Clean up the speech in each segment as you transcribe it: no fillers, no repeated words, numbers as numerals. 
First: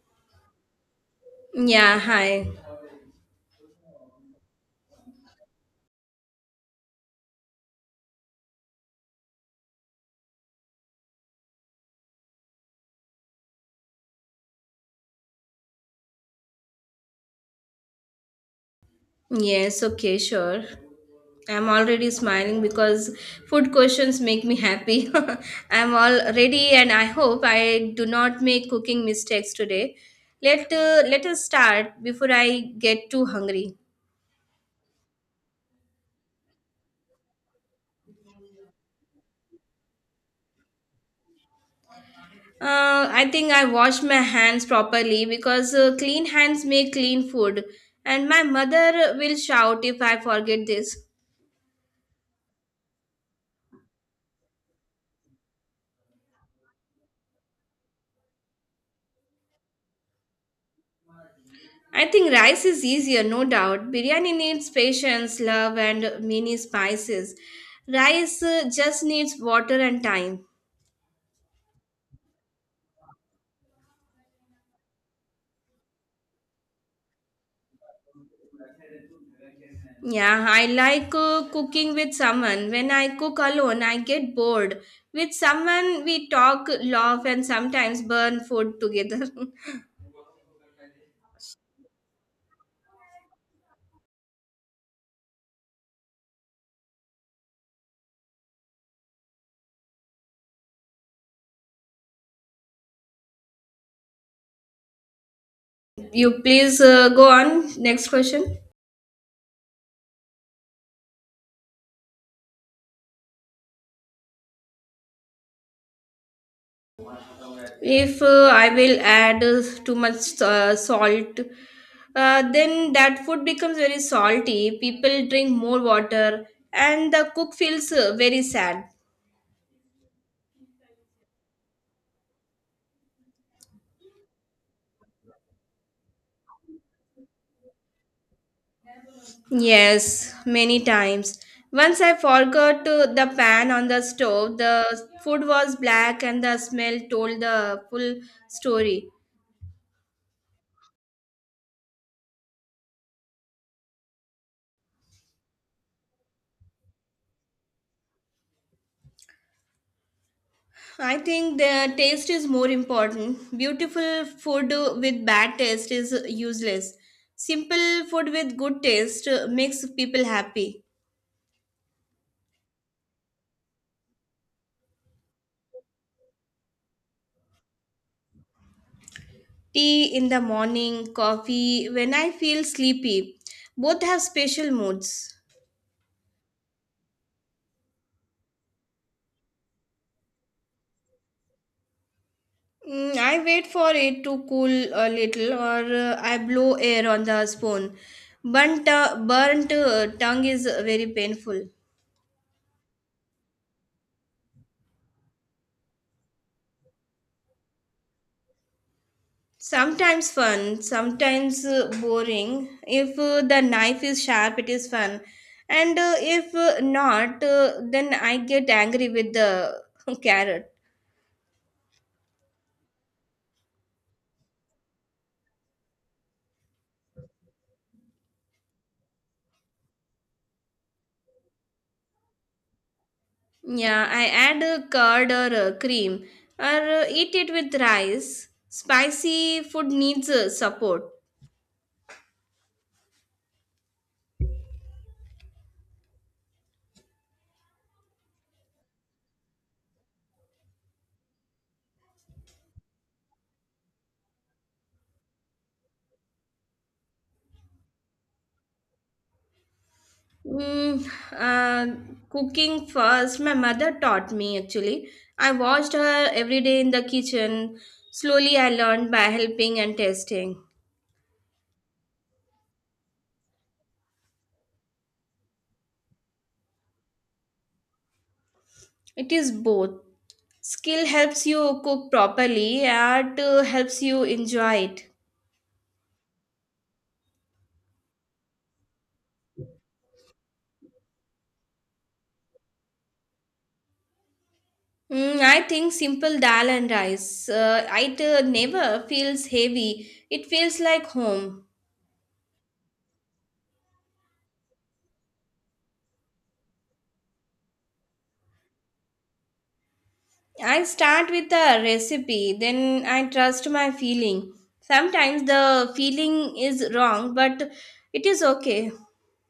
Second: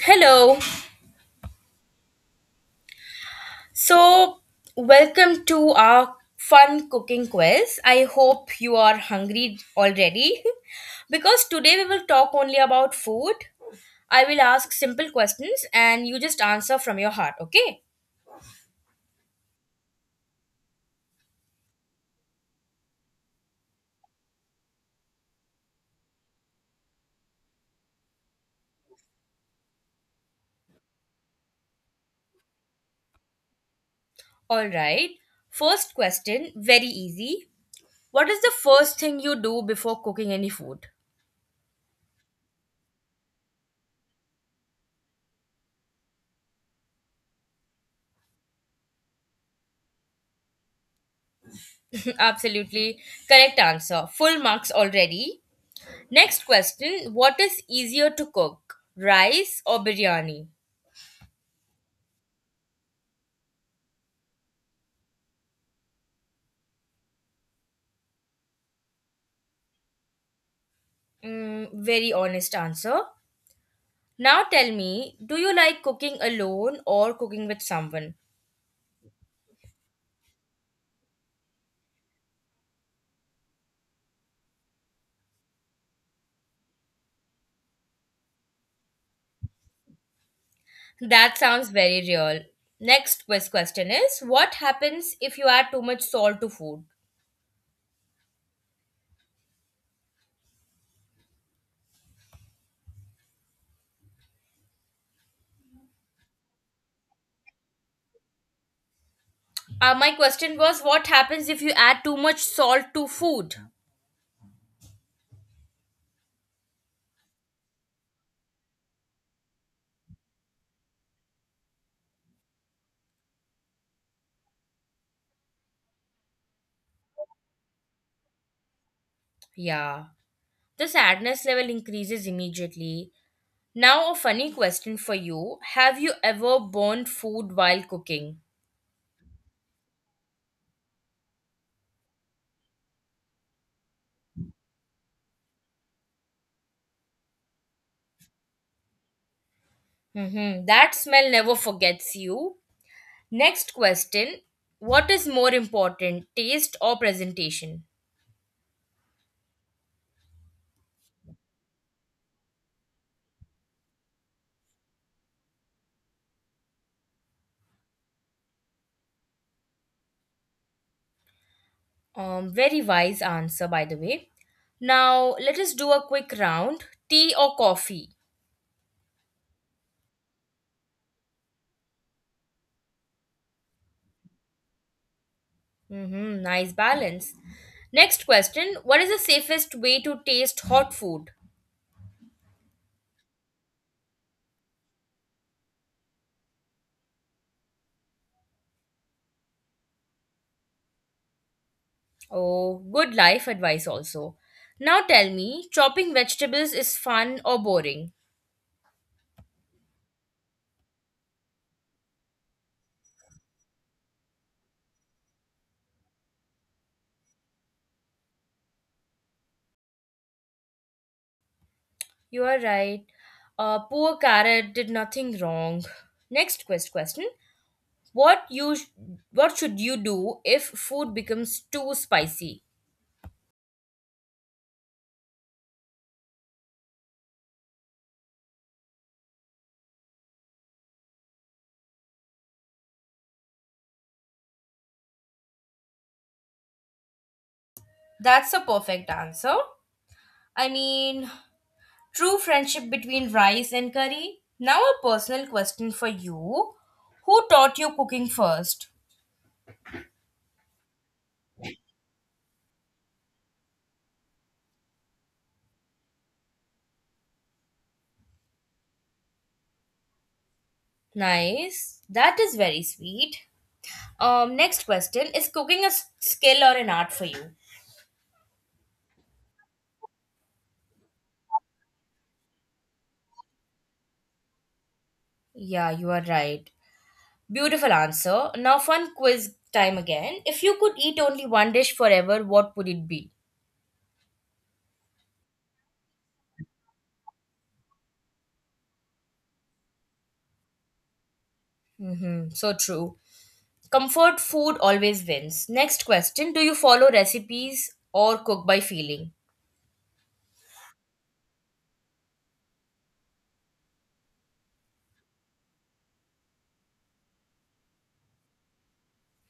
Hello. Yeah, hi. So, Welcome to our fun cooking quiz. I hope you are hungry already because today we will talk only about food. I will ask simple questions and you just answer from your heart, okay? Yes, okay, sure. I'm already smiling because food questions make me happy. I'm all ready and I hope I do not make cooking mistakes today. Let us start before I get too hungry. All right. First question, very easy. What is the first thing you do before cooking any food? I think I wash my hands properly because clean hands make clean food, and my mother will shout if I forget this. Absolutely correct answer. Full marks already. Next question, what is easier to cook? Rice or biryani? I think rice is easier, no doubt. Biryani needs patience, love, and many spices. Rice just needs water and time. Very honest answer. Now tell me, do you like cooking alone or cooking with someone? Yeah, I like cooking with someone. When I cook alone, I get bored. With someone, we talk, laugh, and sometimes burn food together. That sounds very real. Next question is what happens if you add too much salt to food? You please go on. Next question. My question was what happens if you add too much salt to food? If I will add too much salt, then that food becomes very salty. People drink more water, and the cook feels very sad. Yeah. The sadness level increases immediately. Now a funny question for you. Have you ever burned food while cooking? Yes, many times. Once I forgot the pan on the stove. The food was black, and the smell told the full story. Mm-hmm. That smell never forgets you. Next question, what is more important, taste or presentation? I think the taste is more important. Beautiful food with bad taste is useless. Simple food with good taste makes people happy. Very wise answer, by the way. Now, let us do a quick round, tea or coffee? Tea in the morning, coffee when I feel sleepy. Both have special moods. Hmm, nice balance. Next question, what is the safest way to taste hot food? Mm, I wait for it to cool a little or I blow air on the spoon. Burnt tongue is very painful. Oh, good life advice also. Now tell me, chopping vegetables is fun or boring? Sometimes fun, sometimes boring. If the knife is sharp, it is fun. And if not, then I get angry with the carrot. You are right. Poor carrot did nothing wrong. Next question. What you sh- what should you do if food becomes too spicy? Yeah, I add a curd or a cream or eat it with rice. Spicy food needs support. That's a perfect answer. I mean, true friendship between rice and curry. Now, a personal question for you, who taught you cooking first? Mm, uh, Cooking first, my mother taught me actually. I watched her every day in the kitchen. Slowly, I learned by helping and testing. Nice. That is very sweet. Next question, is cooking a skill or an art for you? It is both. Skill helps you cook properly, art helps you enjoy it. Yeah, you are right. Beautiful answer. Now, fun quiz time again. If you could eat only one dish forever, what would it be? Mm, I think simple dal and rice. It never feels heavy. It feels like home. Mm-hmm, so true. Comfort food always wins. Next question, do you follow recipes or cook by feeling? I start with the recipe, then I trust my feeling. Sometimes the feeling is wrong, but it is okay.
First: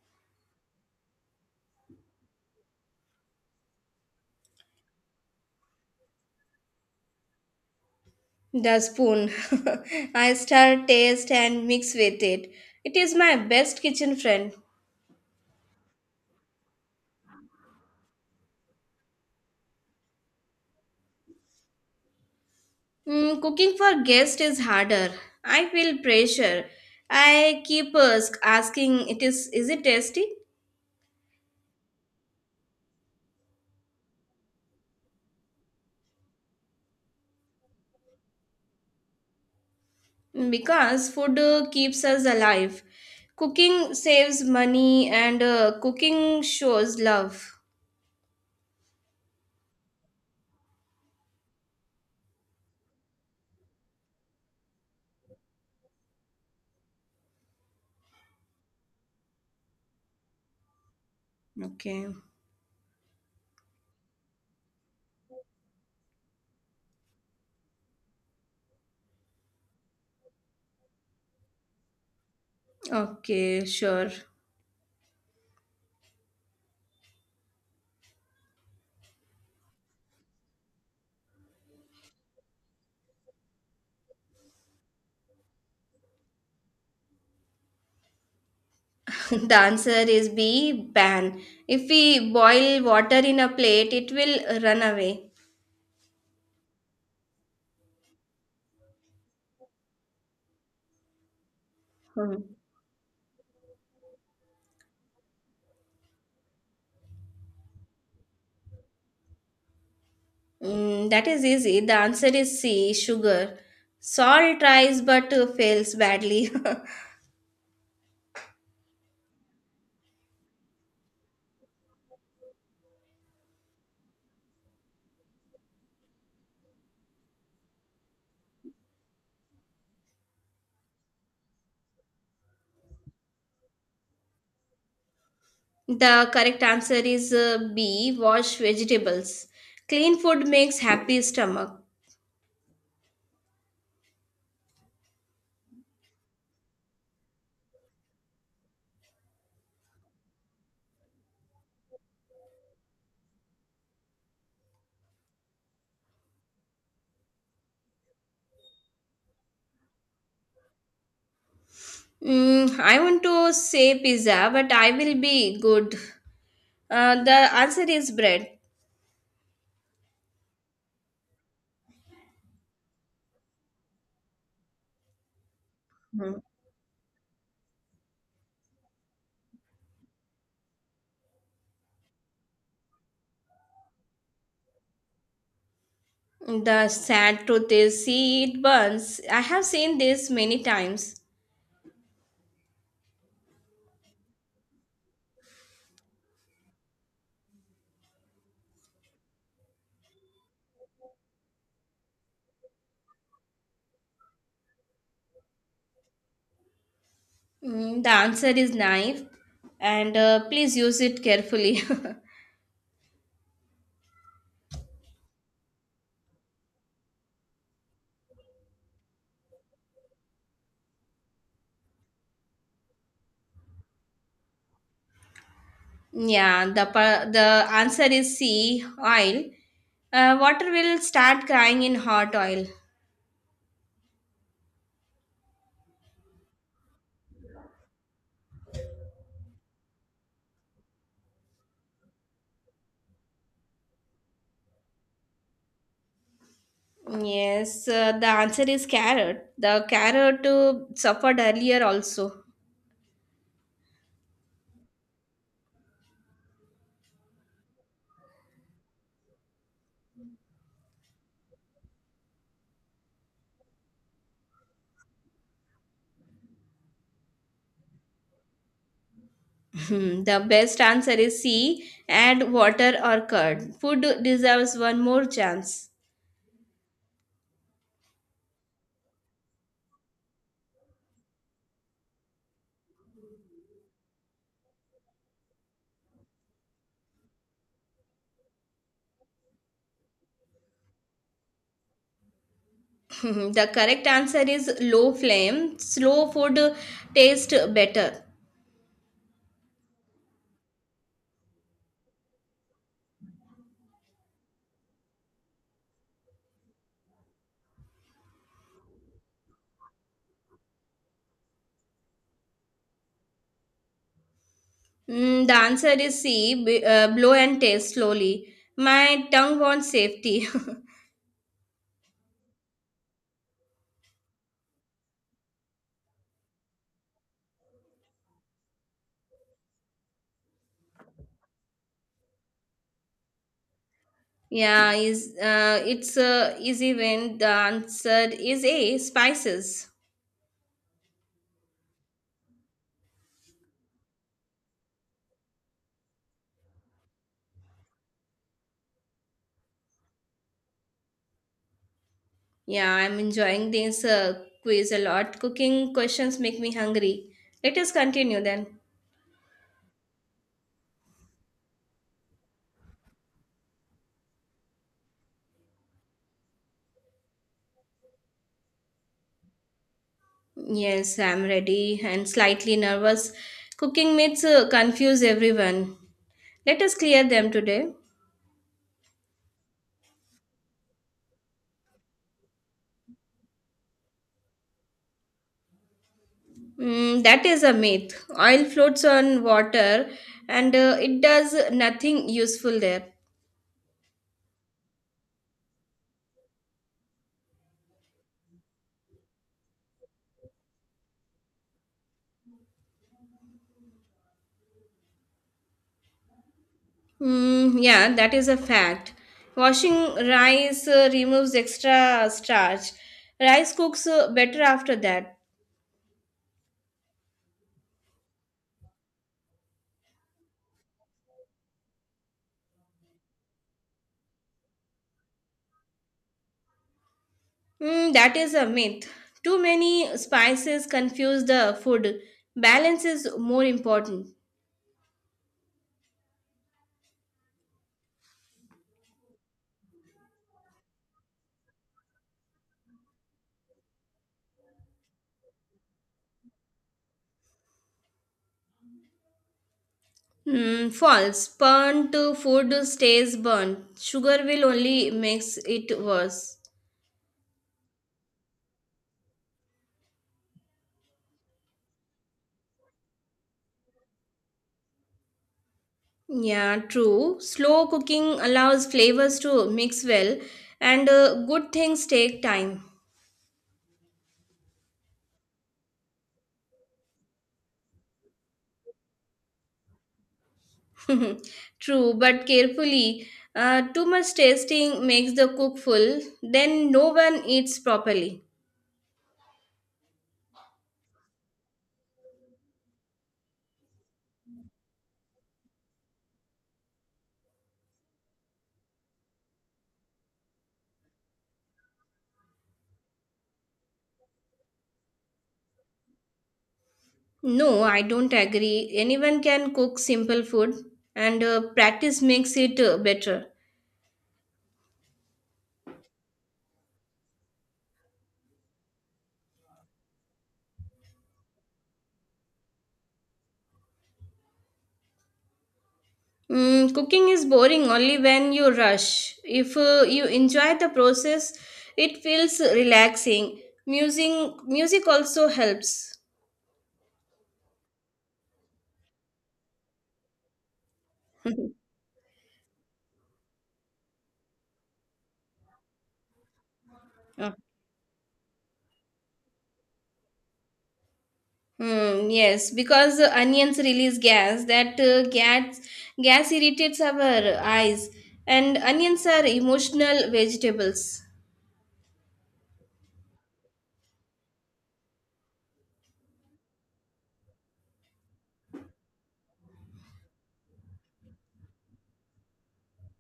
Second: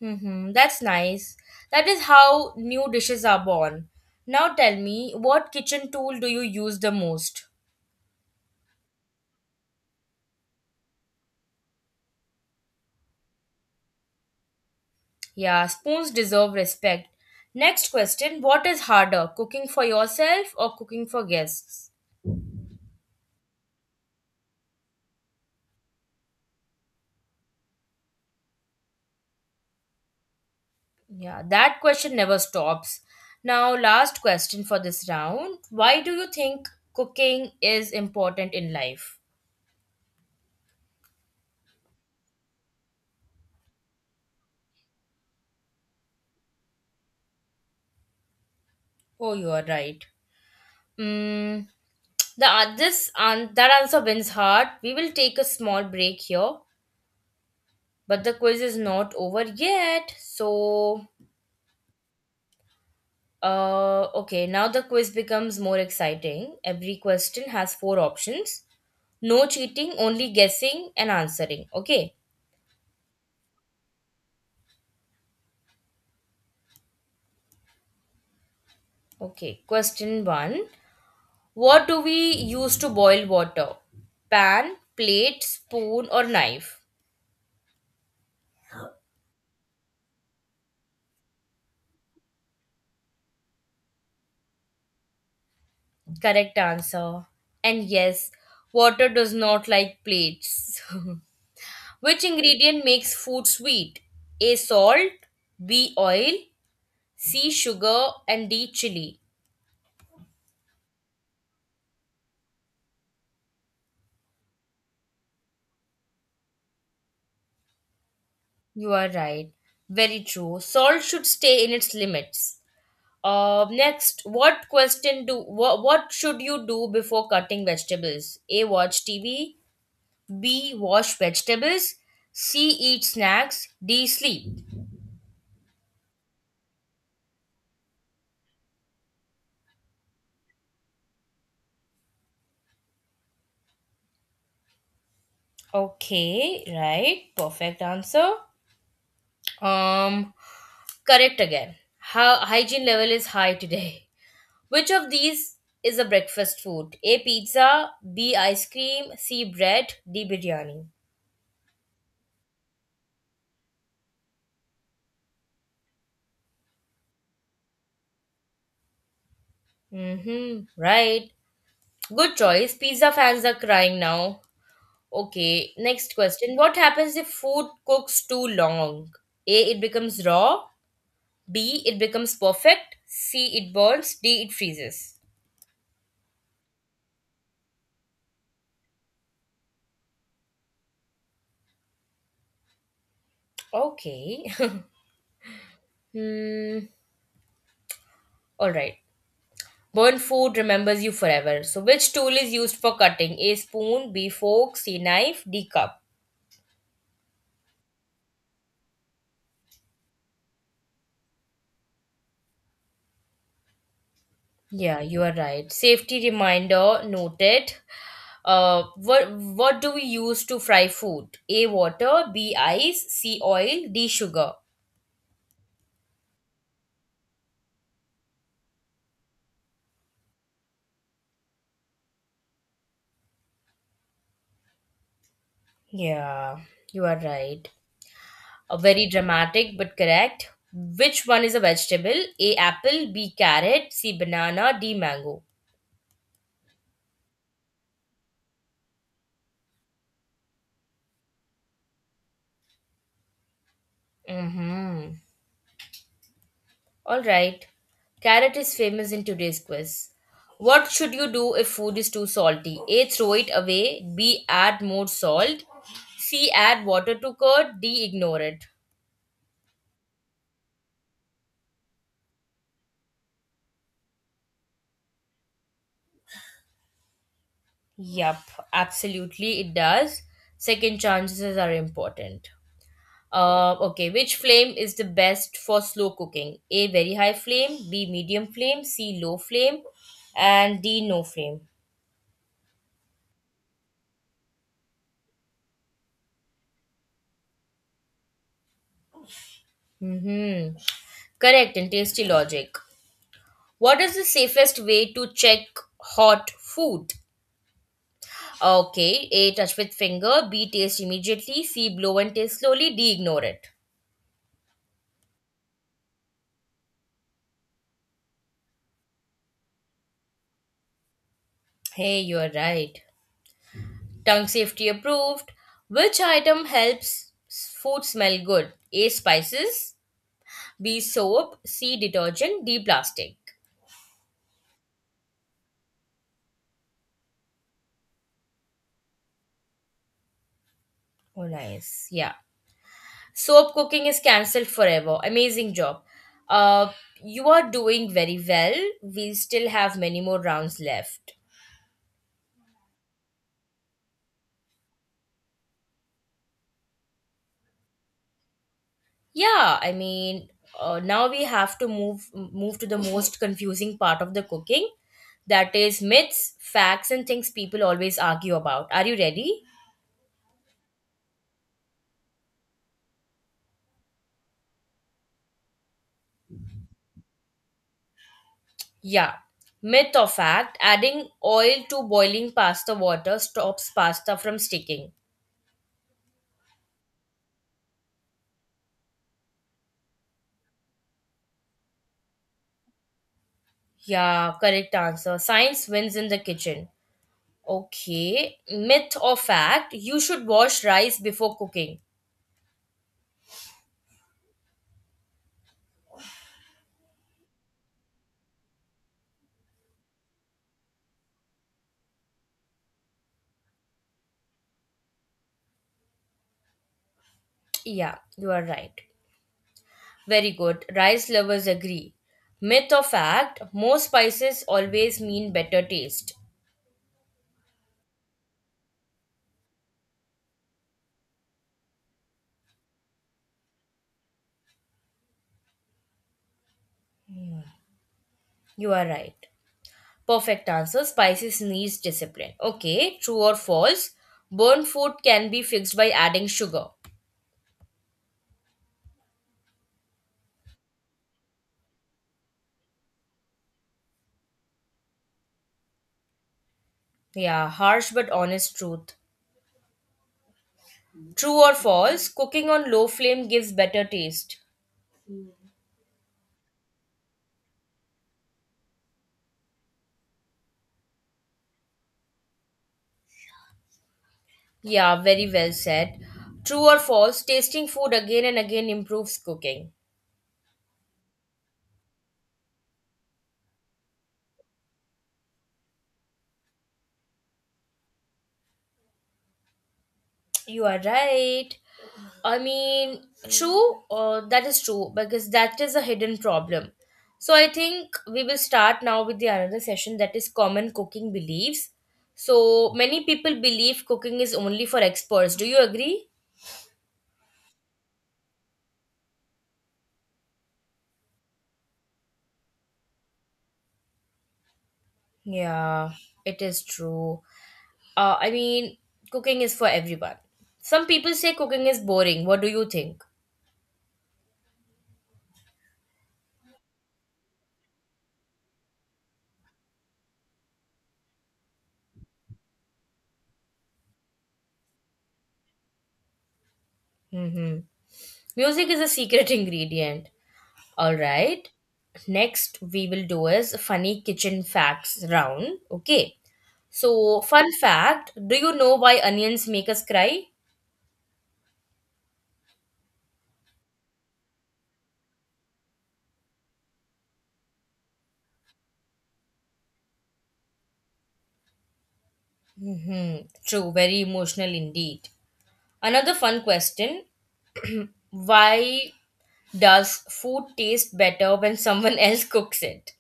Hmm, that's nice. That is how new dishes are born. Now tell me, what kitchen tool do you use the most? The spoon. I stir, taste, and mix with it. It is my best kitchen friend. Yeah, spoons deserve respect. Next question, what is harder, cooking for yourself or cooking for guests? Mm, cooking for guests is harder. I feel pressure. I keep asking, "It is it tasty?" Yeah, that question never stops. Now, last question for this round, why do you think cooking is important in life? Because food keeps us alive. Cooking saves money, and cooking shows love. Oh, you are right. Mm, the this and that answer wins hard. We will take a small break here, but the quiz is not over yet. Okay, Okay, now the quiz becomes more exciting. Every question has four options. No cheating, only guessing and answering. Okay. okay, sure. Okay, question 1. What do we use to boil water? Pan, plate, spoon or knife? The answer is B. Ban. If we boil water in a plate, it will run away. Correct answer. And yes, water does not like plates. Which Hmm. ingredient makes food sweet? A salt, B oil, C sugar, and D chili. Mm, that is easy. The answer is C, sugar. Salt tries but fails badly. You are right. Very true. Salt should stay in its limits. Next, what should you do before cutting vegetables? A watch TV, B wash vegetables, C eat snacks, D sleep. The correct answer is B, wash vegetables. Clean food makes happy stomach. Okay, right. Perfect answer. Um, Correct again. How hygiene level is high today. Which of these is a breakfast food? A pizza, B ice cream, C bread, D biryani. Mm, I want to say pizza, but I will be good. The answer is bread. Mm-hmm. Right. Good choice. Pizza fans are crying now. Okay, next Mhm. question. What happens if food cooks too long? A, it becomes raw, B, it becomes perfect, C, it burns, D, it freezes. The sad truth is, see, it burns. I have seen this many times. Okay. Hmm. All right. Burnt food remembers you forever. So, which tool is used for cutting? A spoon, B fork, C knife, D cup. Mm, the answer is knife, and please use it carefully. Yeah, you are right. Safety reminder noted. What do we use to fry food? A water, B ice, C oil, D sugar. Yeah, the answer is C, oil. Water will start crying in hot oil. Yeah, you are right. A very dramatic but correct. Which one is a vegetable? A apple, B carrot, C banana, D mango. Yes, the answer is carrot. The carrot suffered earlier also. Mm-hmm. All right. Carrot is famous in today's quiz. What should you do if food is too salty? A, throw it away. B, add more salt. C, add water to curd. D, ignore it. Hmm, the best answer is C, add water or curd. Food deserves one more chance. Yup, absolutely, it does. Second chances are important. Okay, which flame is the best for slow cooking? A, very high flame. B, medium flame. C, low flame. And D, no flame. Hmm, the correct answer is low flame. Slow food tastes better. Mm-hmm. Correct and tasty logic. What is the safest way to check hot food? Okay, A, touch with finger. B, taste immediately. C, blow and taste slowly. D, ignore it. Hmm, the answer is C, blow and taste slowly. My tongue wants safety. Hey, you're right. Tongue safety approved. Which item helps food smell good? A, spices. B, soap. C, detergent. D, plastic. Yeah, is it's easy when the answer is A, spices. Oh, nice. Yeah. Soap cooking is cancelled forever. Amazing job. Uh, you are doing very well. We still have many more rounds left. Yeah, I'm enjoying this quiz a lot. Cooking questions make me hungry. Let us continue then. Yeah, I mean, Now we have to move to the most confusing part of the cooking, that is myths, facts, and things people always argue about. Are you ready? Yes, I'm ready and slightly nervous. Cooking myths confuse everyone. Let us clear them today. Yeah. Myth or fact, adding oil to boiling pasta water stops pasta from sticking. Mm, that is a myth. Oil floats on water and it does nothing useful there. Yeah, correct answer. Science wins in the kitchen. Okay. Myth or fact, you should wash rice before cooking. Mm, yeah, that is a fact. Washing rice removes extra starch. Rice cooks better after that. Yeah, you are right. Very good. Rice lovers agree. Myth or fact, more spices always mean better taste. Mm, that is a myth. Too many spices confuse the food. Balance is more important. You are right. Perfect answer. Spices needs discipline. Okay, true or false? Burnt food can be fixed by adding sugar. Mm, false. Burnt food stays burnt. Sugar will only makes it worse. Yeah, harsh but honest truth. True or false? Cooking on low flame gives better taste. Yeah, true. Slow cooking allows flavors to mix well, and good things take time. Yeah, very well said. True or false? Tasting food again and again improves cooking. True, but carefully. Too much tasting makes the cook full, then no one eats properly. You are right. I mean, true, that is true because that is a hidden problem. So I think we will start now with the another session, that is common cooking beliefs. So many people believe cooking is only for experts. Do you agree? No, I don't agree. Anyone can cook simple food, and practice makes it better. Yeah, it is true. I mean, cooking is for everyone. Some people say cooking is boring. What do you think? Mm, cooking is boring only when you rush. If you enjoy the process, it feels relaxing. Music, Music also helps. Mm-hmm. Music is a secret ingredient. All right. Next, we will do is funny kitchen facts round. Okay. So, Okay. fun fact, do you know why onions make us cry? Hmm, yes, because onions release gas that gas gas irritates our eyes, and onions are emotional vegetables. Hmm. True, very emotional indeed. Another fun question, why does food taste better when someone else cooks it?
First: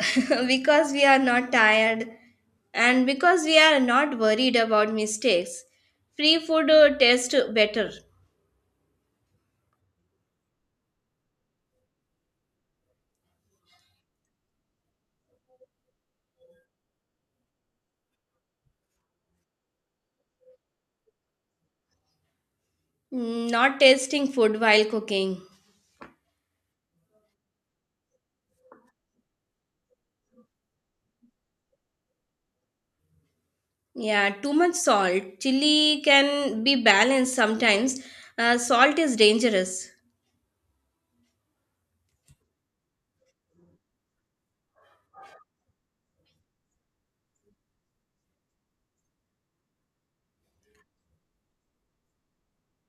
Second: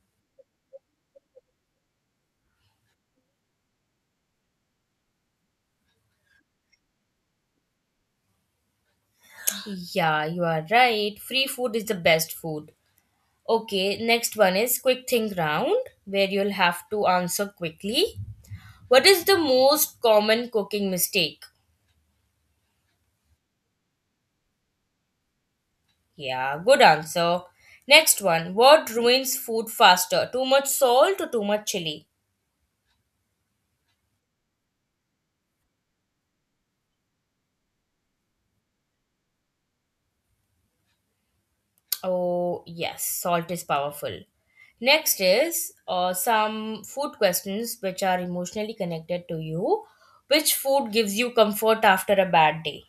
Because we are not tired and because we are not worried about mistakes. Free food tastes better. Yeah, you are right. Free food is the best food. Okay, next one is quick think round where you'll have to answer quickly. What is the most common cooking mistake? Mm, not tasting food while cooking. Yeah, good answer. Next one. What ruins food faster? Too much salt or too much chili? Yeah, too much salt. Chili can be balanced sometimes. Salt is dangerous. Oh, yes, salt is powerful. Next is some food questions which are emotionally connected to you. Which food gives you comfort after a bad day?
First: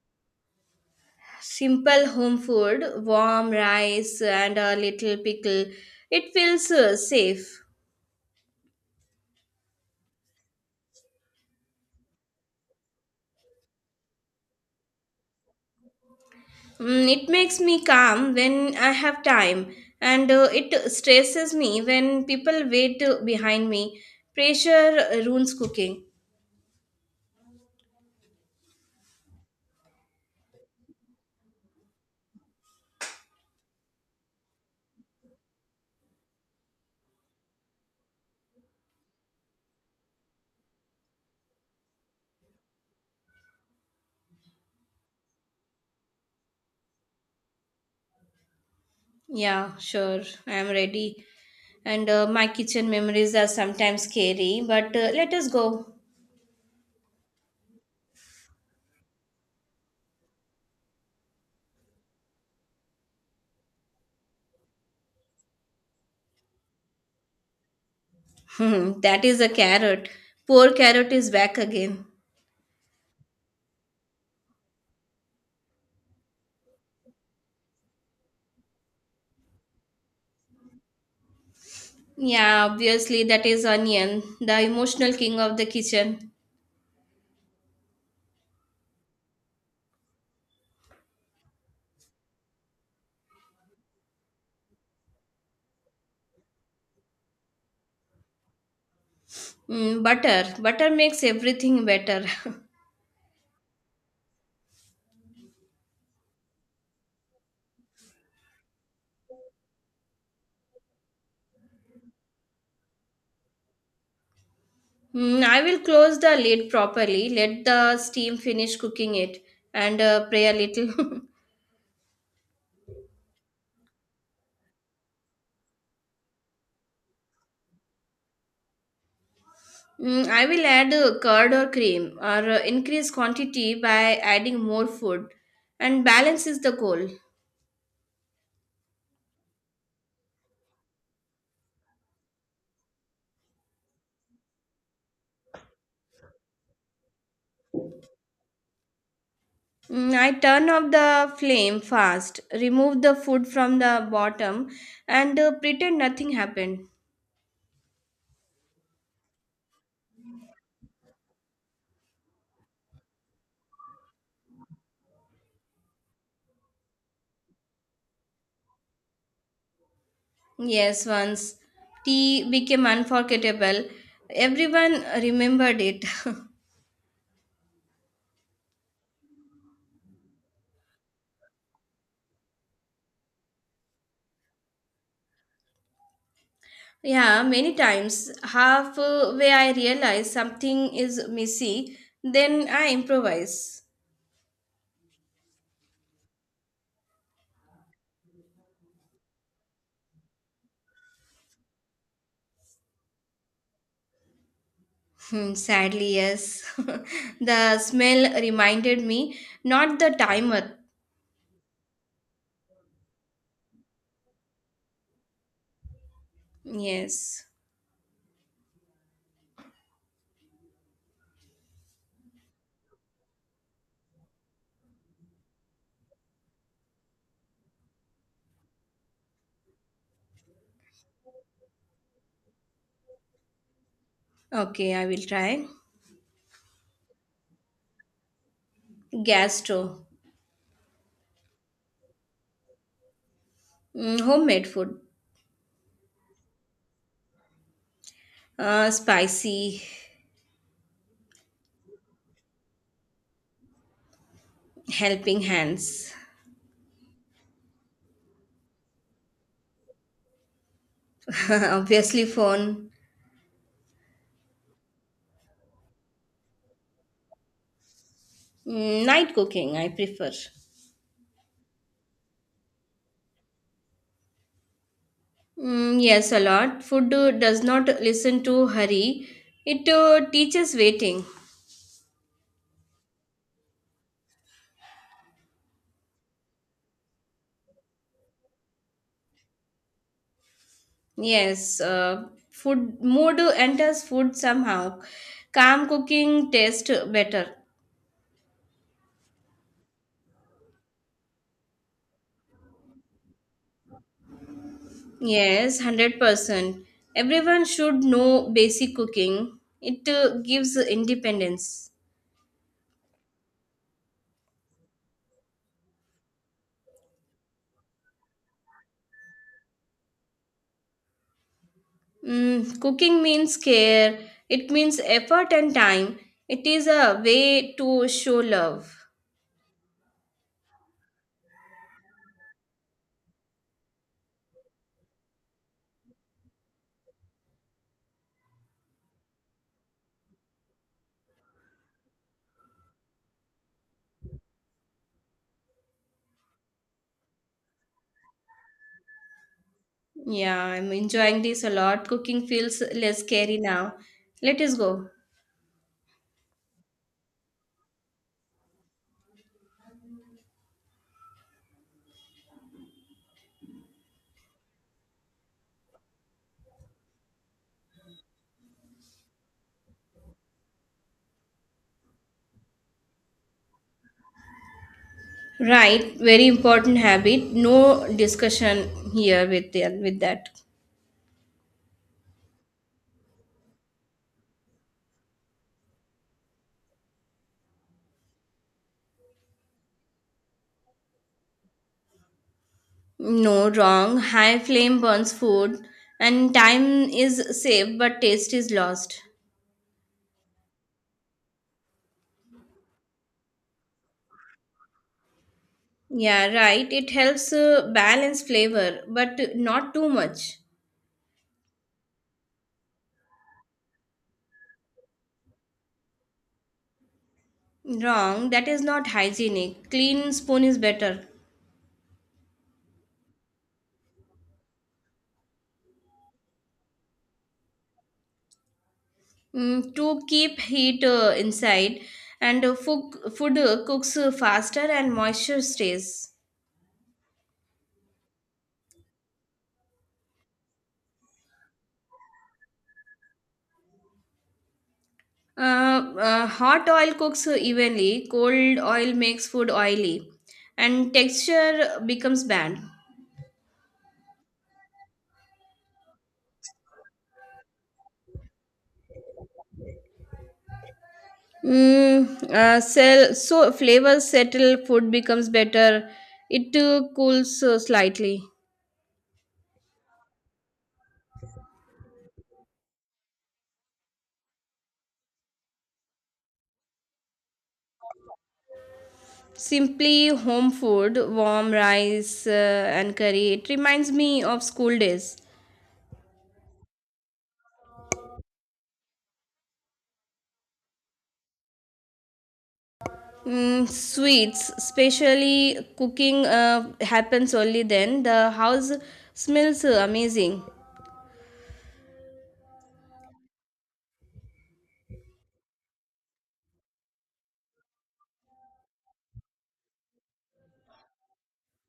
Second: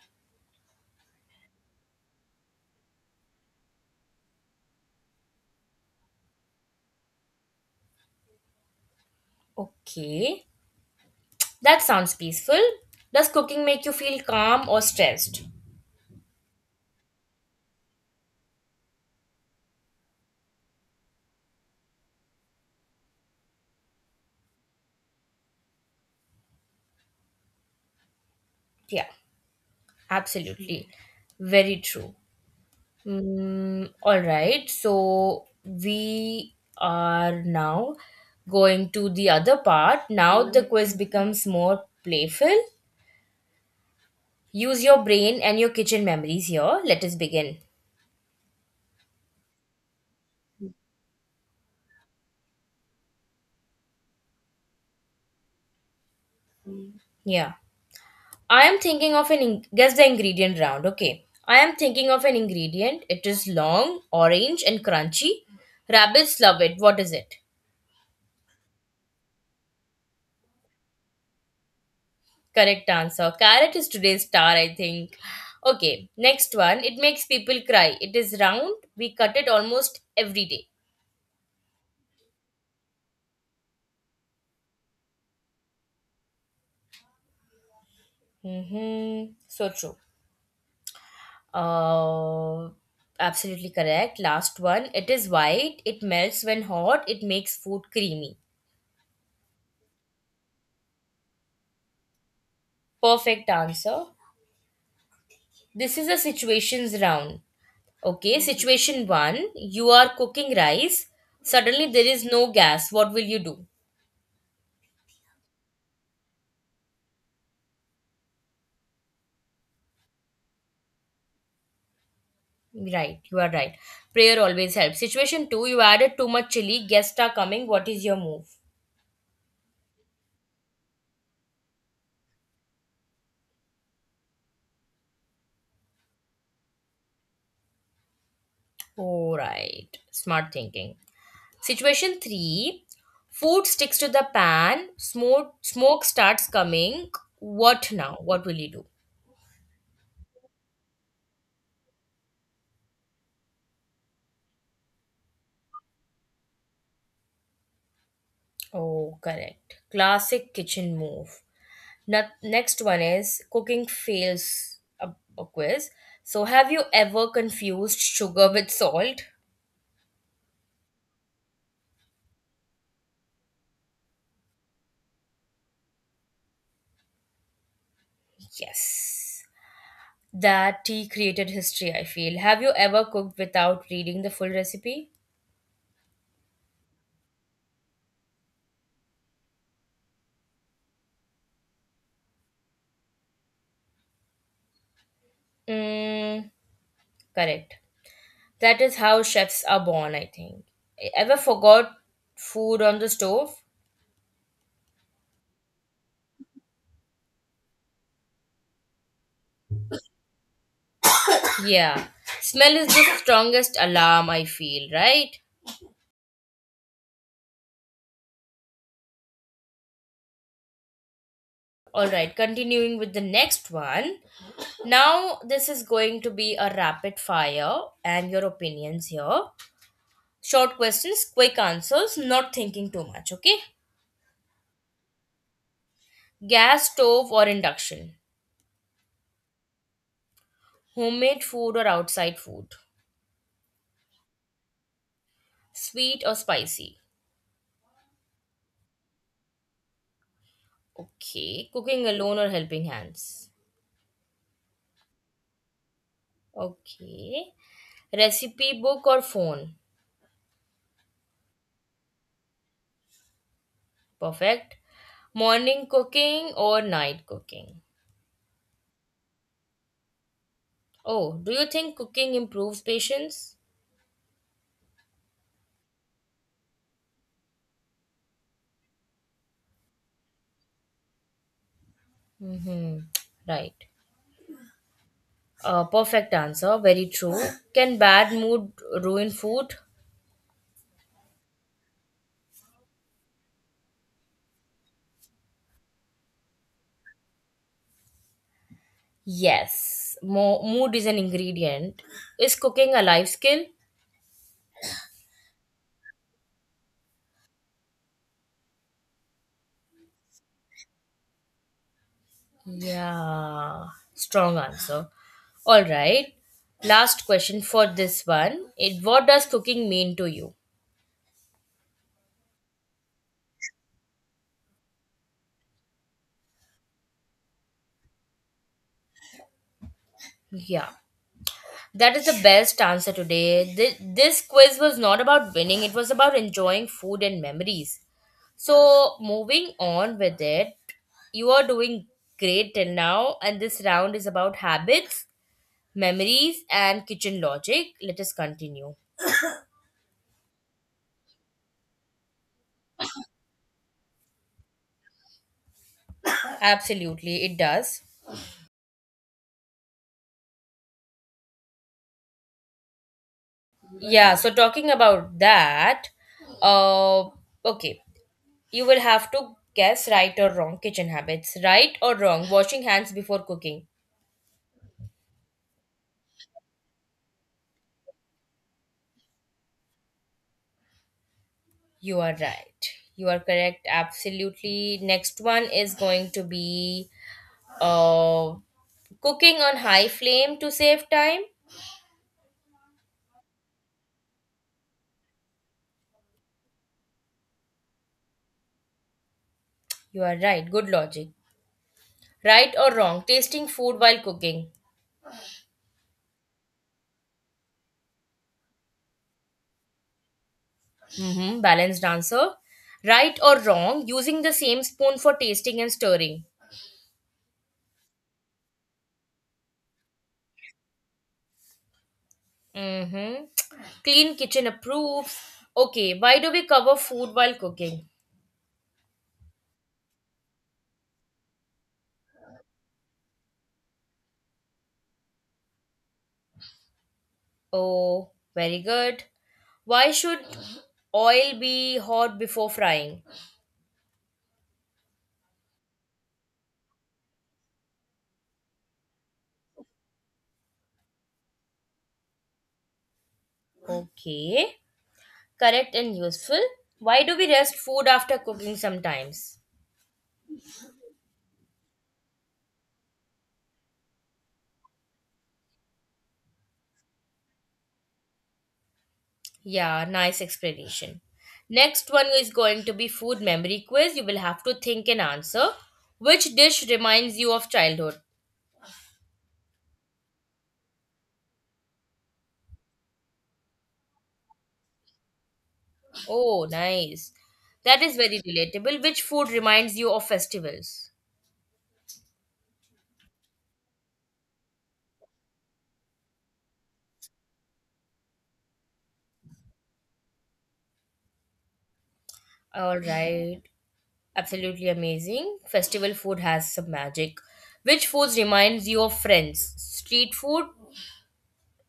Simple home food, warm rice and a little pickle. It feels safe. Okay, that sounds peaceful. Does cooking make you feel calm or stressed? Mm, it makes me calm when I have time, and it stresses me when people wait behind me. Pressure ruins cooking. Yeah, absolutely. Very true. Mm, all right. So we are now going to the other part. Now the quiz becomes more playful. Use your brain and your kitchen memories here. Let us begin. Yeah, sure, I am ready. And my kitchen memories are sometimes scary, but let us go. Yeah. I am thinking of an guess the ingredient round. Okay. I am thinking of an ingredient. It is long, orange, and crunchy. Rabbits love it. What is it? Hmm, that is a carrot. Poor carrot is back again. Correct answer. Carrot is today's star, I think. Okay, next one. It makes people cry. It is round. We cut it almost every day. Yeah, obviously that is onion, the emotional king of the kitchen. Mm-hmm. So true. Uh, Absolutely correct. Last one. It is white. It melts when hot. It makes food creamy. Mm, butter, butter makes everything better. Perfect answer. This is a situations round. Okay, situation one. You are cooking rice. Suddenly there is no gas. What will you do? Mm, I will close the lid properly, let the steam finish cooking it, and pray a little. Right, you are right. Prayer always helps. Situation two, you added too much chili. Guests are coming. What is your move? Mm, I will add curd or cream, or increase quantity by adding more food, and balance is the goal. Oh, right. Smart thinking. Situation three, food sticks to the pan. Smoke starts coming. What now? What will you do? Mm, I turn off the flame fast, remove the food from the bottom, and pretend nothing happened. Oh, correct. Classic kitchen move. Not, Next one is cooking fails a quiz. So, have you ever confused sugar with salt? Yes, once tea became unforgettable. Everyone remembered it. Yes, that tea created history, I feel. Have you ever cooked without reading the full recipe? Yeah, many times. Halfway I realize something is messy, then I improvise. Mm, correct. That is how chefs are born, I think. Ever forgot food on the stove? Hmm, sadly, yes. The smell reminded me, not the timer. Yeah. Smell is the strongest alarm, I feel, right? Yes. Alright, continuing with the next one. Now, this is going to be a rapid fire and your opinions here. Short questions, quick answers, not thinking too much, okay? Okay, I will try. Gas stove or induction? Gas stove. Homemade food or outside food? Mm, homemade food. Sweet or spicy? Spicy. Okay. Cooking alone or helping hands? Helping hands. Okay. Recipe book or phone? Obviously, phone. Perfect. Morning cooking or night cooking? Mm, night cooking, I prefer. Oh, do you think cooking improves patience? Mm, yes, a lot. Food does not listen to hurry. It teaches waiting. Mm-hmm. Right. Perfect answer. Very true. Can bad mood ruin food? Yes, food mood enters food somehow. Calm cooking tastes better. Yes. Mood is an ingredient. Is cooking a life skill? Yes, 100%. Everyone should know basic cooking. It gives independence. Yeah, strong answer. All right. Last question for this one. What does cooking mean to you? Mm, cooking means care. It means effort and time. It is a way to show love. Yeah. That is the best answer today. This quiz was not about winning, it was about enjoying food and memories. So, moving on with it, you are doing great till now, and this round is about habits, memories, and kitchen logic. Let us continue. Yeah, I'm enjoying this a lot. Cooking feels less scary now. Let us go. Absolutely, it does. Yeah, so talking about that, uh, okay, you will have to guess right or wrong kitchen habits. Right or wrong, washing hands before cooking. Right, very important habit. No discussion here with with that. You are right. You are correct. Absolutely. Next one is going to be uh, cooking on high flame to save time. No, wrong. High flame burns food, and time is saved, but taste is lost. You are right. Good logic. Right or wrong, tasting food while cooking. Yeah, right. It helps balance flavor, but not too much. Mm-hmm. Balanced answer. Right or wrong, using the same spoon for tasting and stirring. Wrong. That is not hygienic. Clean spoon is better. Mm-hmm. Clean kitchen approves. Okay, why do we cover food while cooking? Mm, to keep heat inside and food cooks faster and moisture stays. Oh, very good. Why should oil be hot before frying? Hot oil cooks evenly, cold oil makes food oily and texture becomes bad. Okay, correct and useful. Why do we rest food after cooking sometimes? Sell, so flavors settle, food becomes better. It cools slightly. Yeah, nice explanation. Next one is going to be food memory quiz. You will have to think and answer. Which dish reminds you of childhood? Simply home food, warm rice and curry, it reminds me of school days. Oh, nice. That is very relatable. Which food reminds you of festivals? Mm, sweets, especially cooking, happens only then. The house smells amazing. All right. Absolutely amazing. Festival food has some magic. Which foods reminds you of friends? Street food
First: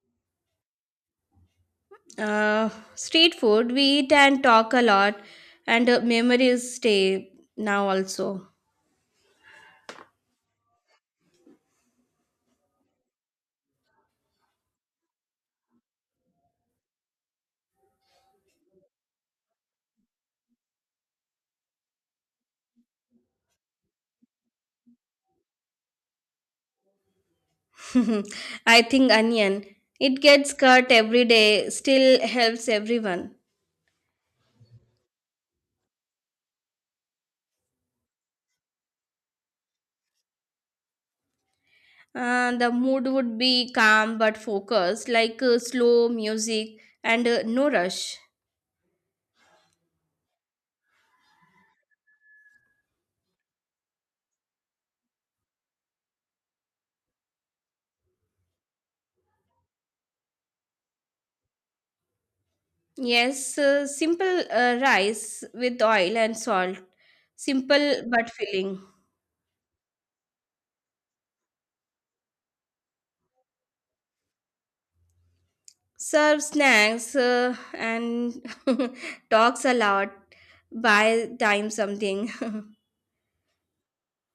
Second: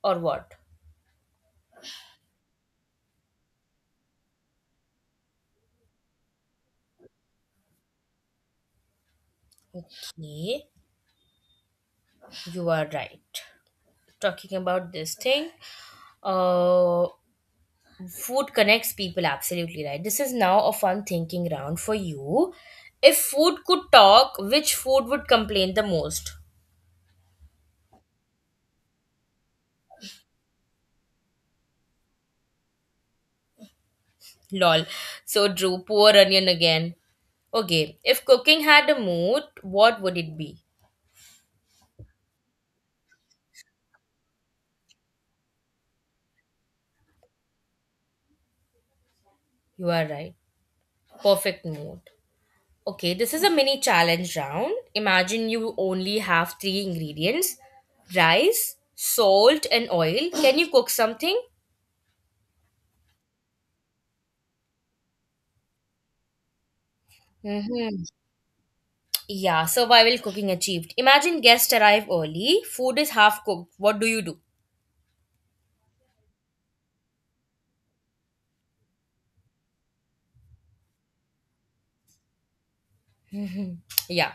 or what? Uh, street food, we eat and talk a lot, and memories stay now also. Okay, you are right. Talking about this thing, uh, food connects people. Absolutely right. This is now a fun thinking round for you. If food could talk, which food would complain the most? I think onion, it gets cut every day, still helps everyone. Lol. So Drew, poor onion again. Okay, if cooking had a mood, what would it be? The mood would be calm but focused, like slow music and no rush. You are right. Perfect mood. Okay, this is a mini challenge round. Imagine you only have three ingredients: rice, salt, and oil. Can you cook something? Yes, simple rice with oil and salt. Simple Mm-hmm. but filling. Yeah, survival cooking achieved. Imagine guests arrive early, food is half cooked. What do you do? Serve snacks and talks a lot. Buy time something. Yeah.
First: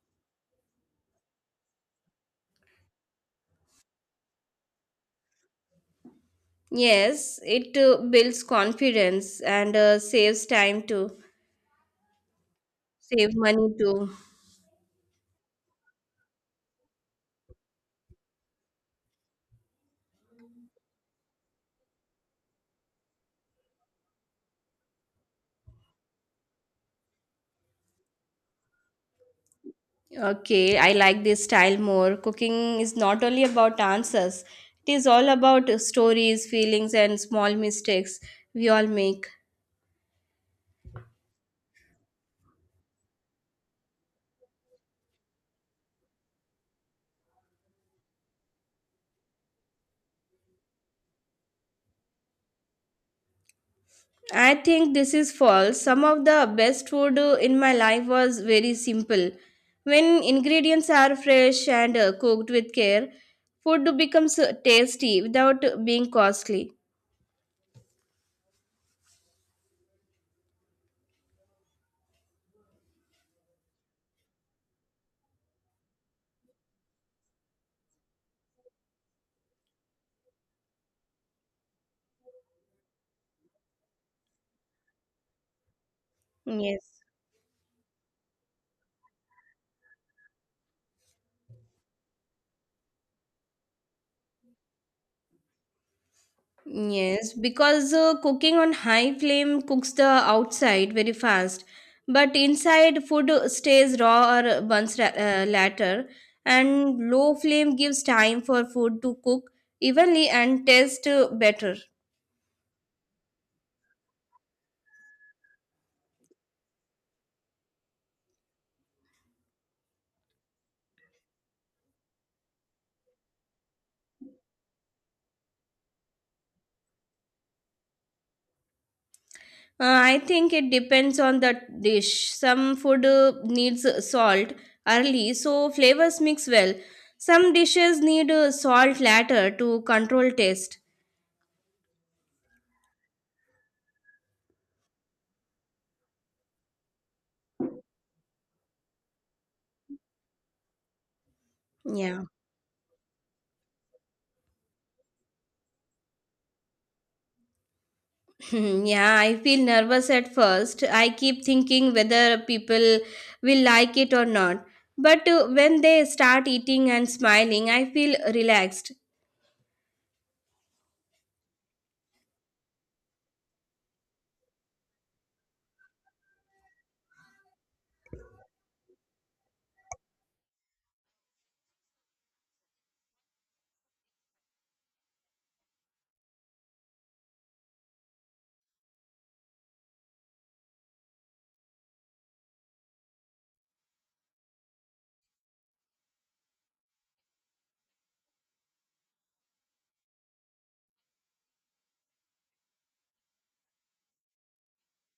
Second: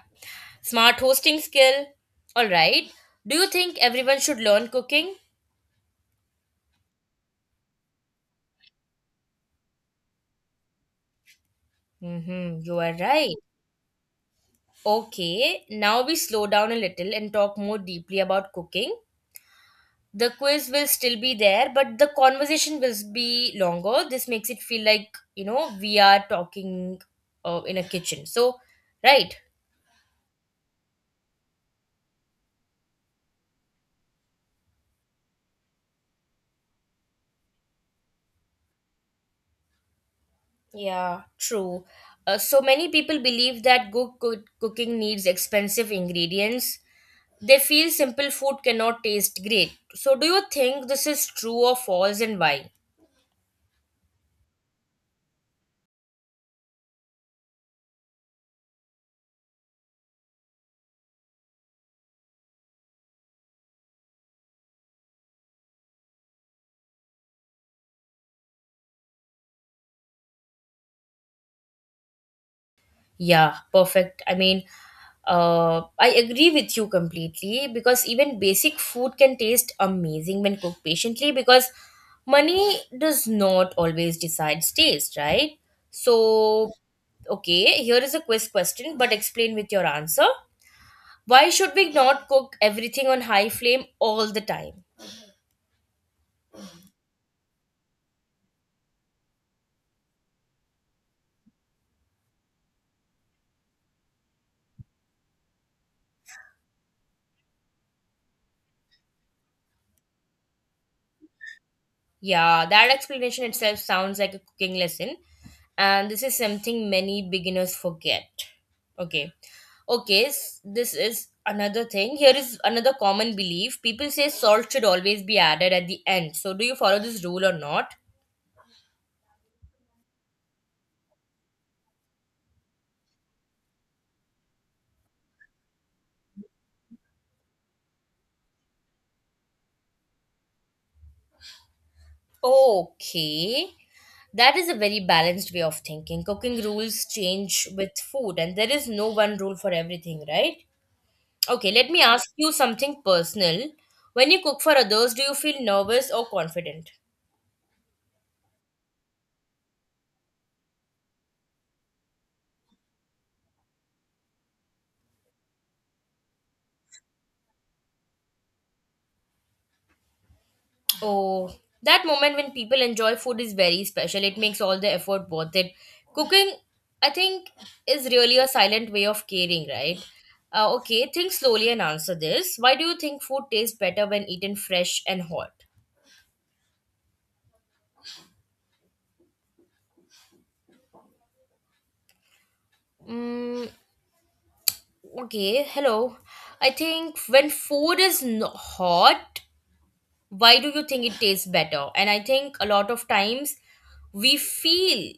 Smart hosting skill. All right. Do you think everyone should learn cooking? Yes, it builds confidence and saves time too. Mm-hmm, you are Save right. money too. Okay, now we slow down a little and talk more deeply about cooking. The quiz will still be there, but the conversation will be longer. This makes it feel like, we are talking in a kitchen. So, right. Okay, I like this style more. Cooking is not only about answers, it is all about stories, feelings, and small mistakes we all make. Yeah, true. So many people believe that cooking needs expensive ingredients. They feel simple food cannot taste great. So, do you think this is true or false, and why? I think this is false. Some of the best food in my life was very simple. When ingredients are fresh and cooked with care, food becomes tasty without being costly. Yeah, perfect. I mean, I agree with you completely, because even basic food can taste amazing when cooked patiently, because money does not always decide taste, right? So, Yes. okay, here is a quiz question, but explain with your answer. Why should we not cook everything on high flame all the time? Yes, because cooking on high flame cooks the outside very fast, but inside food stays raw or burns later, and low flame gives time for food to cook evenly and taste better. Yeah, that explanation itself sounds like a cooking lesson, and this is something many beginners forget. Okay. Okay, this is another thing. Here is another common belief. People say salt should always be added at the end. So, do you follow this rule or not? I think it depends on the dish. Some food needs salt early, so flavors mix well. Some dishes need salt later to control taste. Okay. That is a very balanced way of thinking. Cooking rules change with food, and there is no one rule for everything, right? Okay, let me Yeah. ask you something personal. When you cook for others, do you feel nervous or confident? Yeah, I feel nervous at first. I keep thinking whether people will like it or not. But when they start eating and smiling, I feel relaxed. Oh, that moment when people enjoy food is very special. It makes all the effort worth it. Cooking, I think, is really a silent way of caring, right? Okay, think slowly and answer this. Why do you think food tastes better when eaten fresh and hot? Mm, okay, hello. I think when food is hot, why do you think it tastes better? And I think a lot of times we feel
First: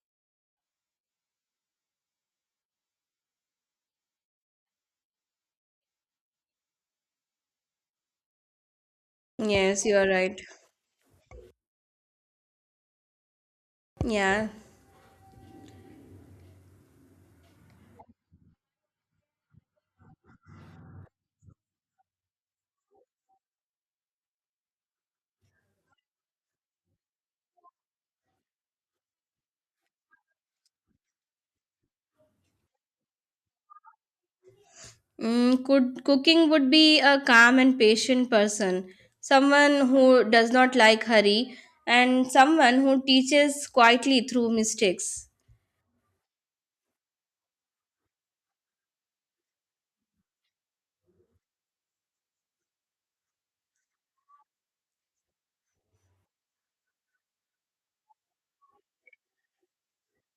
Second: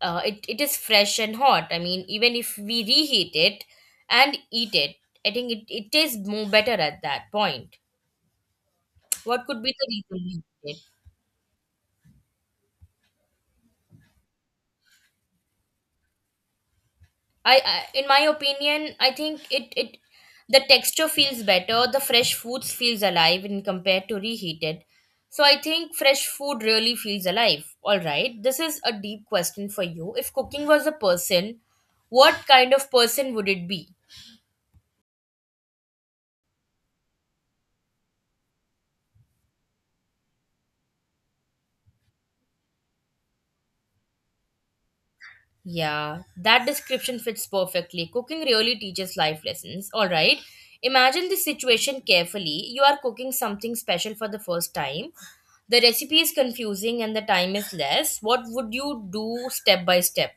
it is fresh and hot. I mean, even if we reheat it and eat it, I think it tastes more better at that point. What could be Yes, the you reason are right. behind it? Yeah. I in my opinion, I think it, the texture feels better. The fresh foods feels alive in compared to reheated. So I think fresh food really feels alive. All right, this is a deep question for you. If cooking was a person, what kind of person would it be? Mm, could cooking would be a calm and patient person, someone who does not like hurry, and someone who teaches quietly through mistakes. Yeah, that description fits perfectly. Cooking really teaches life lessons. All right. Imagine the situation carefully. You are cooking something special for the first time. The recipe is confusing and the time is less. What would you do step by step?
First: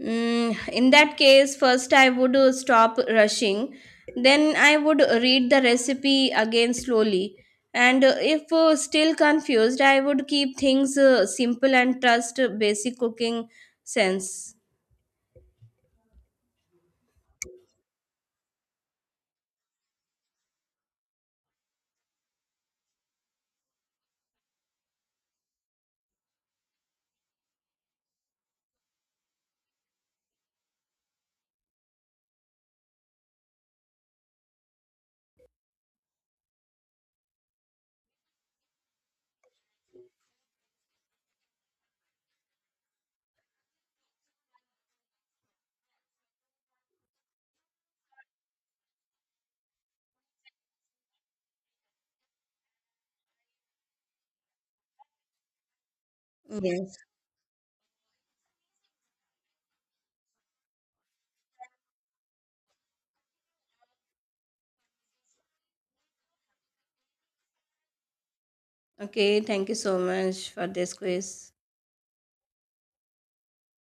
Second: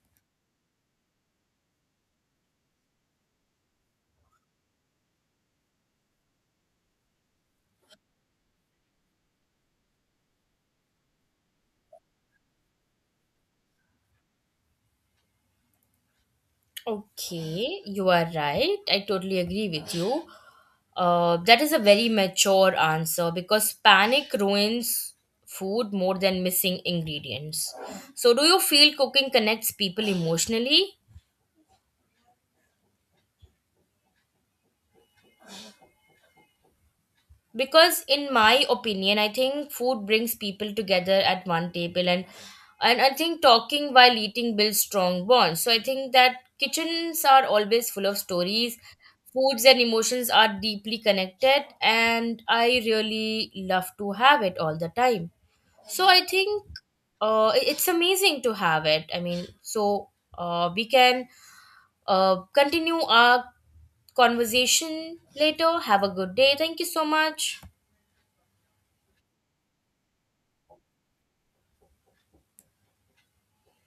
Mm, in that case, first I would stop rushing, then I would read the recipe again slowly, and if still confused, I would keep things simple and trust basic cooking sense. Okay, you are right. I totally agree with you. That is a very mature answer, because panic ruins food more than missing ingredients. So, do you feel cooking connects people emotionally? Because in my opinion I think food brings people together at one table, and I think talking while eating builds strong bonds. So I think that kitchens are always full of stories. Foods and emotions are deeply connected, and I really love to have it all the time. So I think Yes. It's amazing to have it. I mean, so we can continue our conversation later. Have a good day. Thank you so much. Okay, thank you so much for this quiz.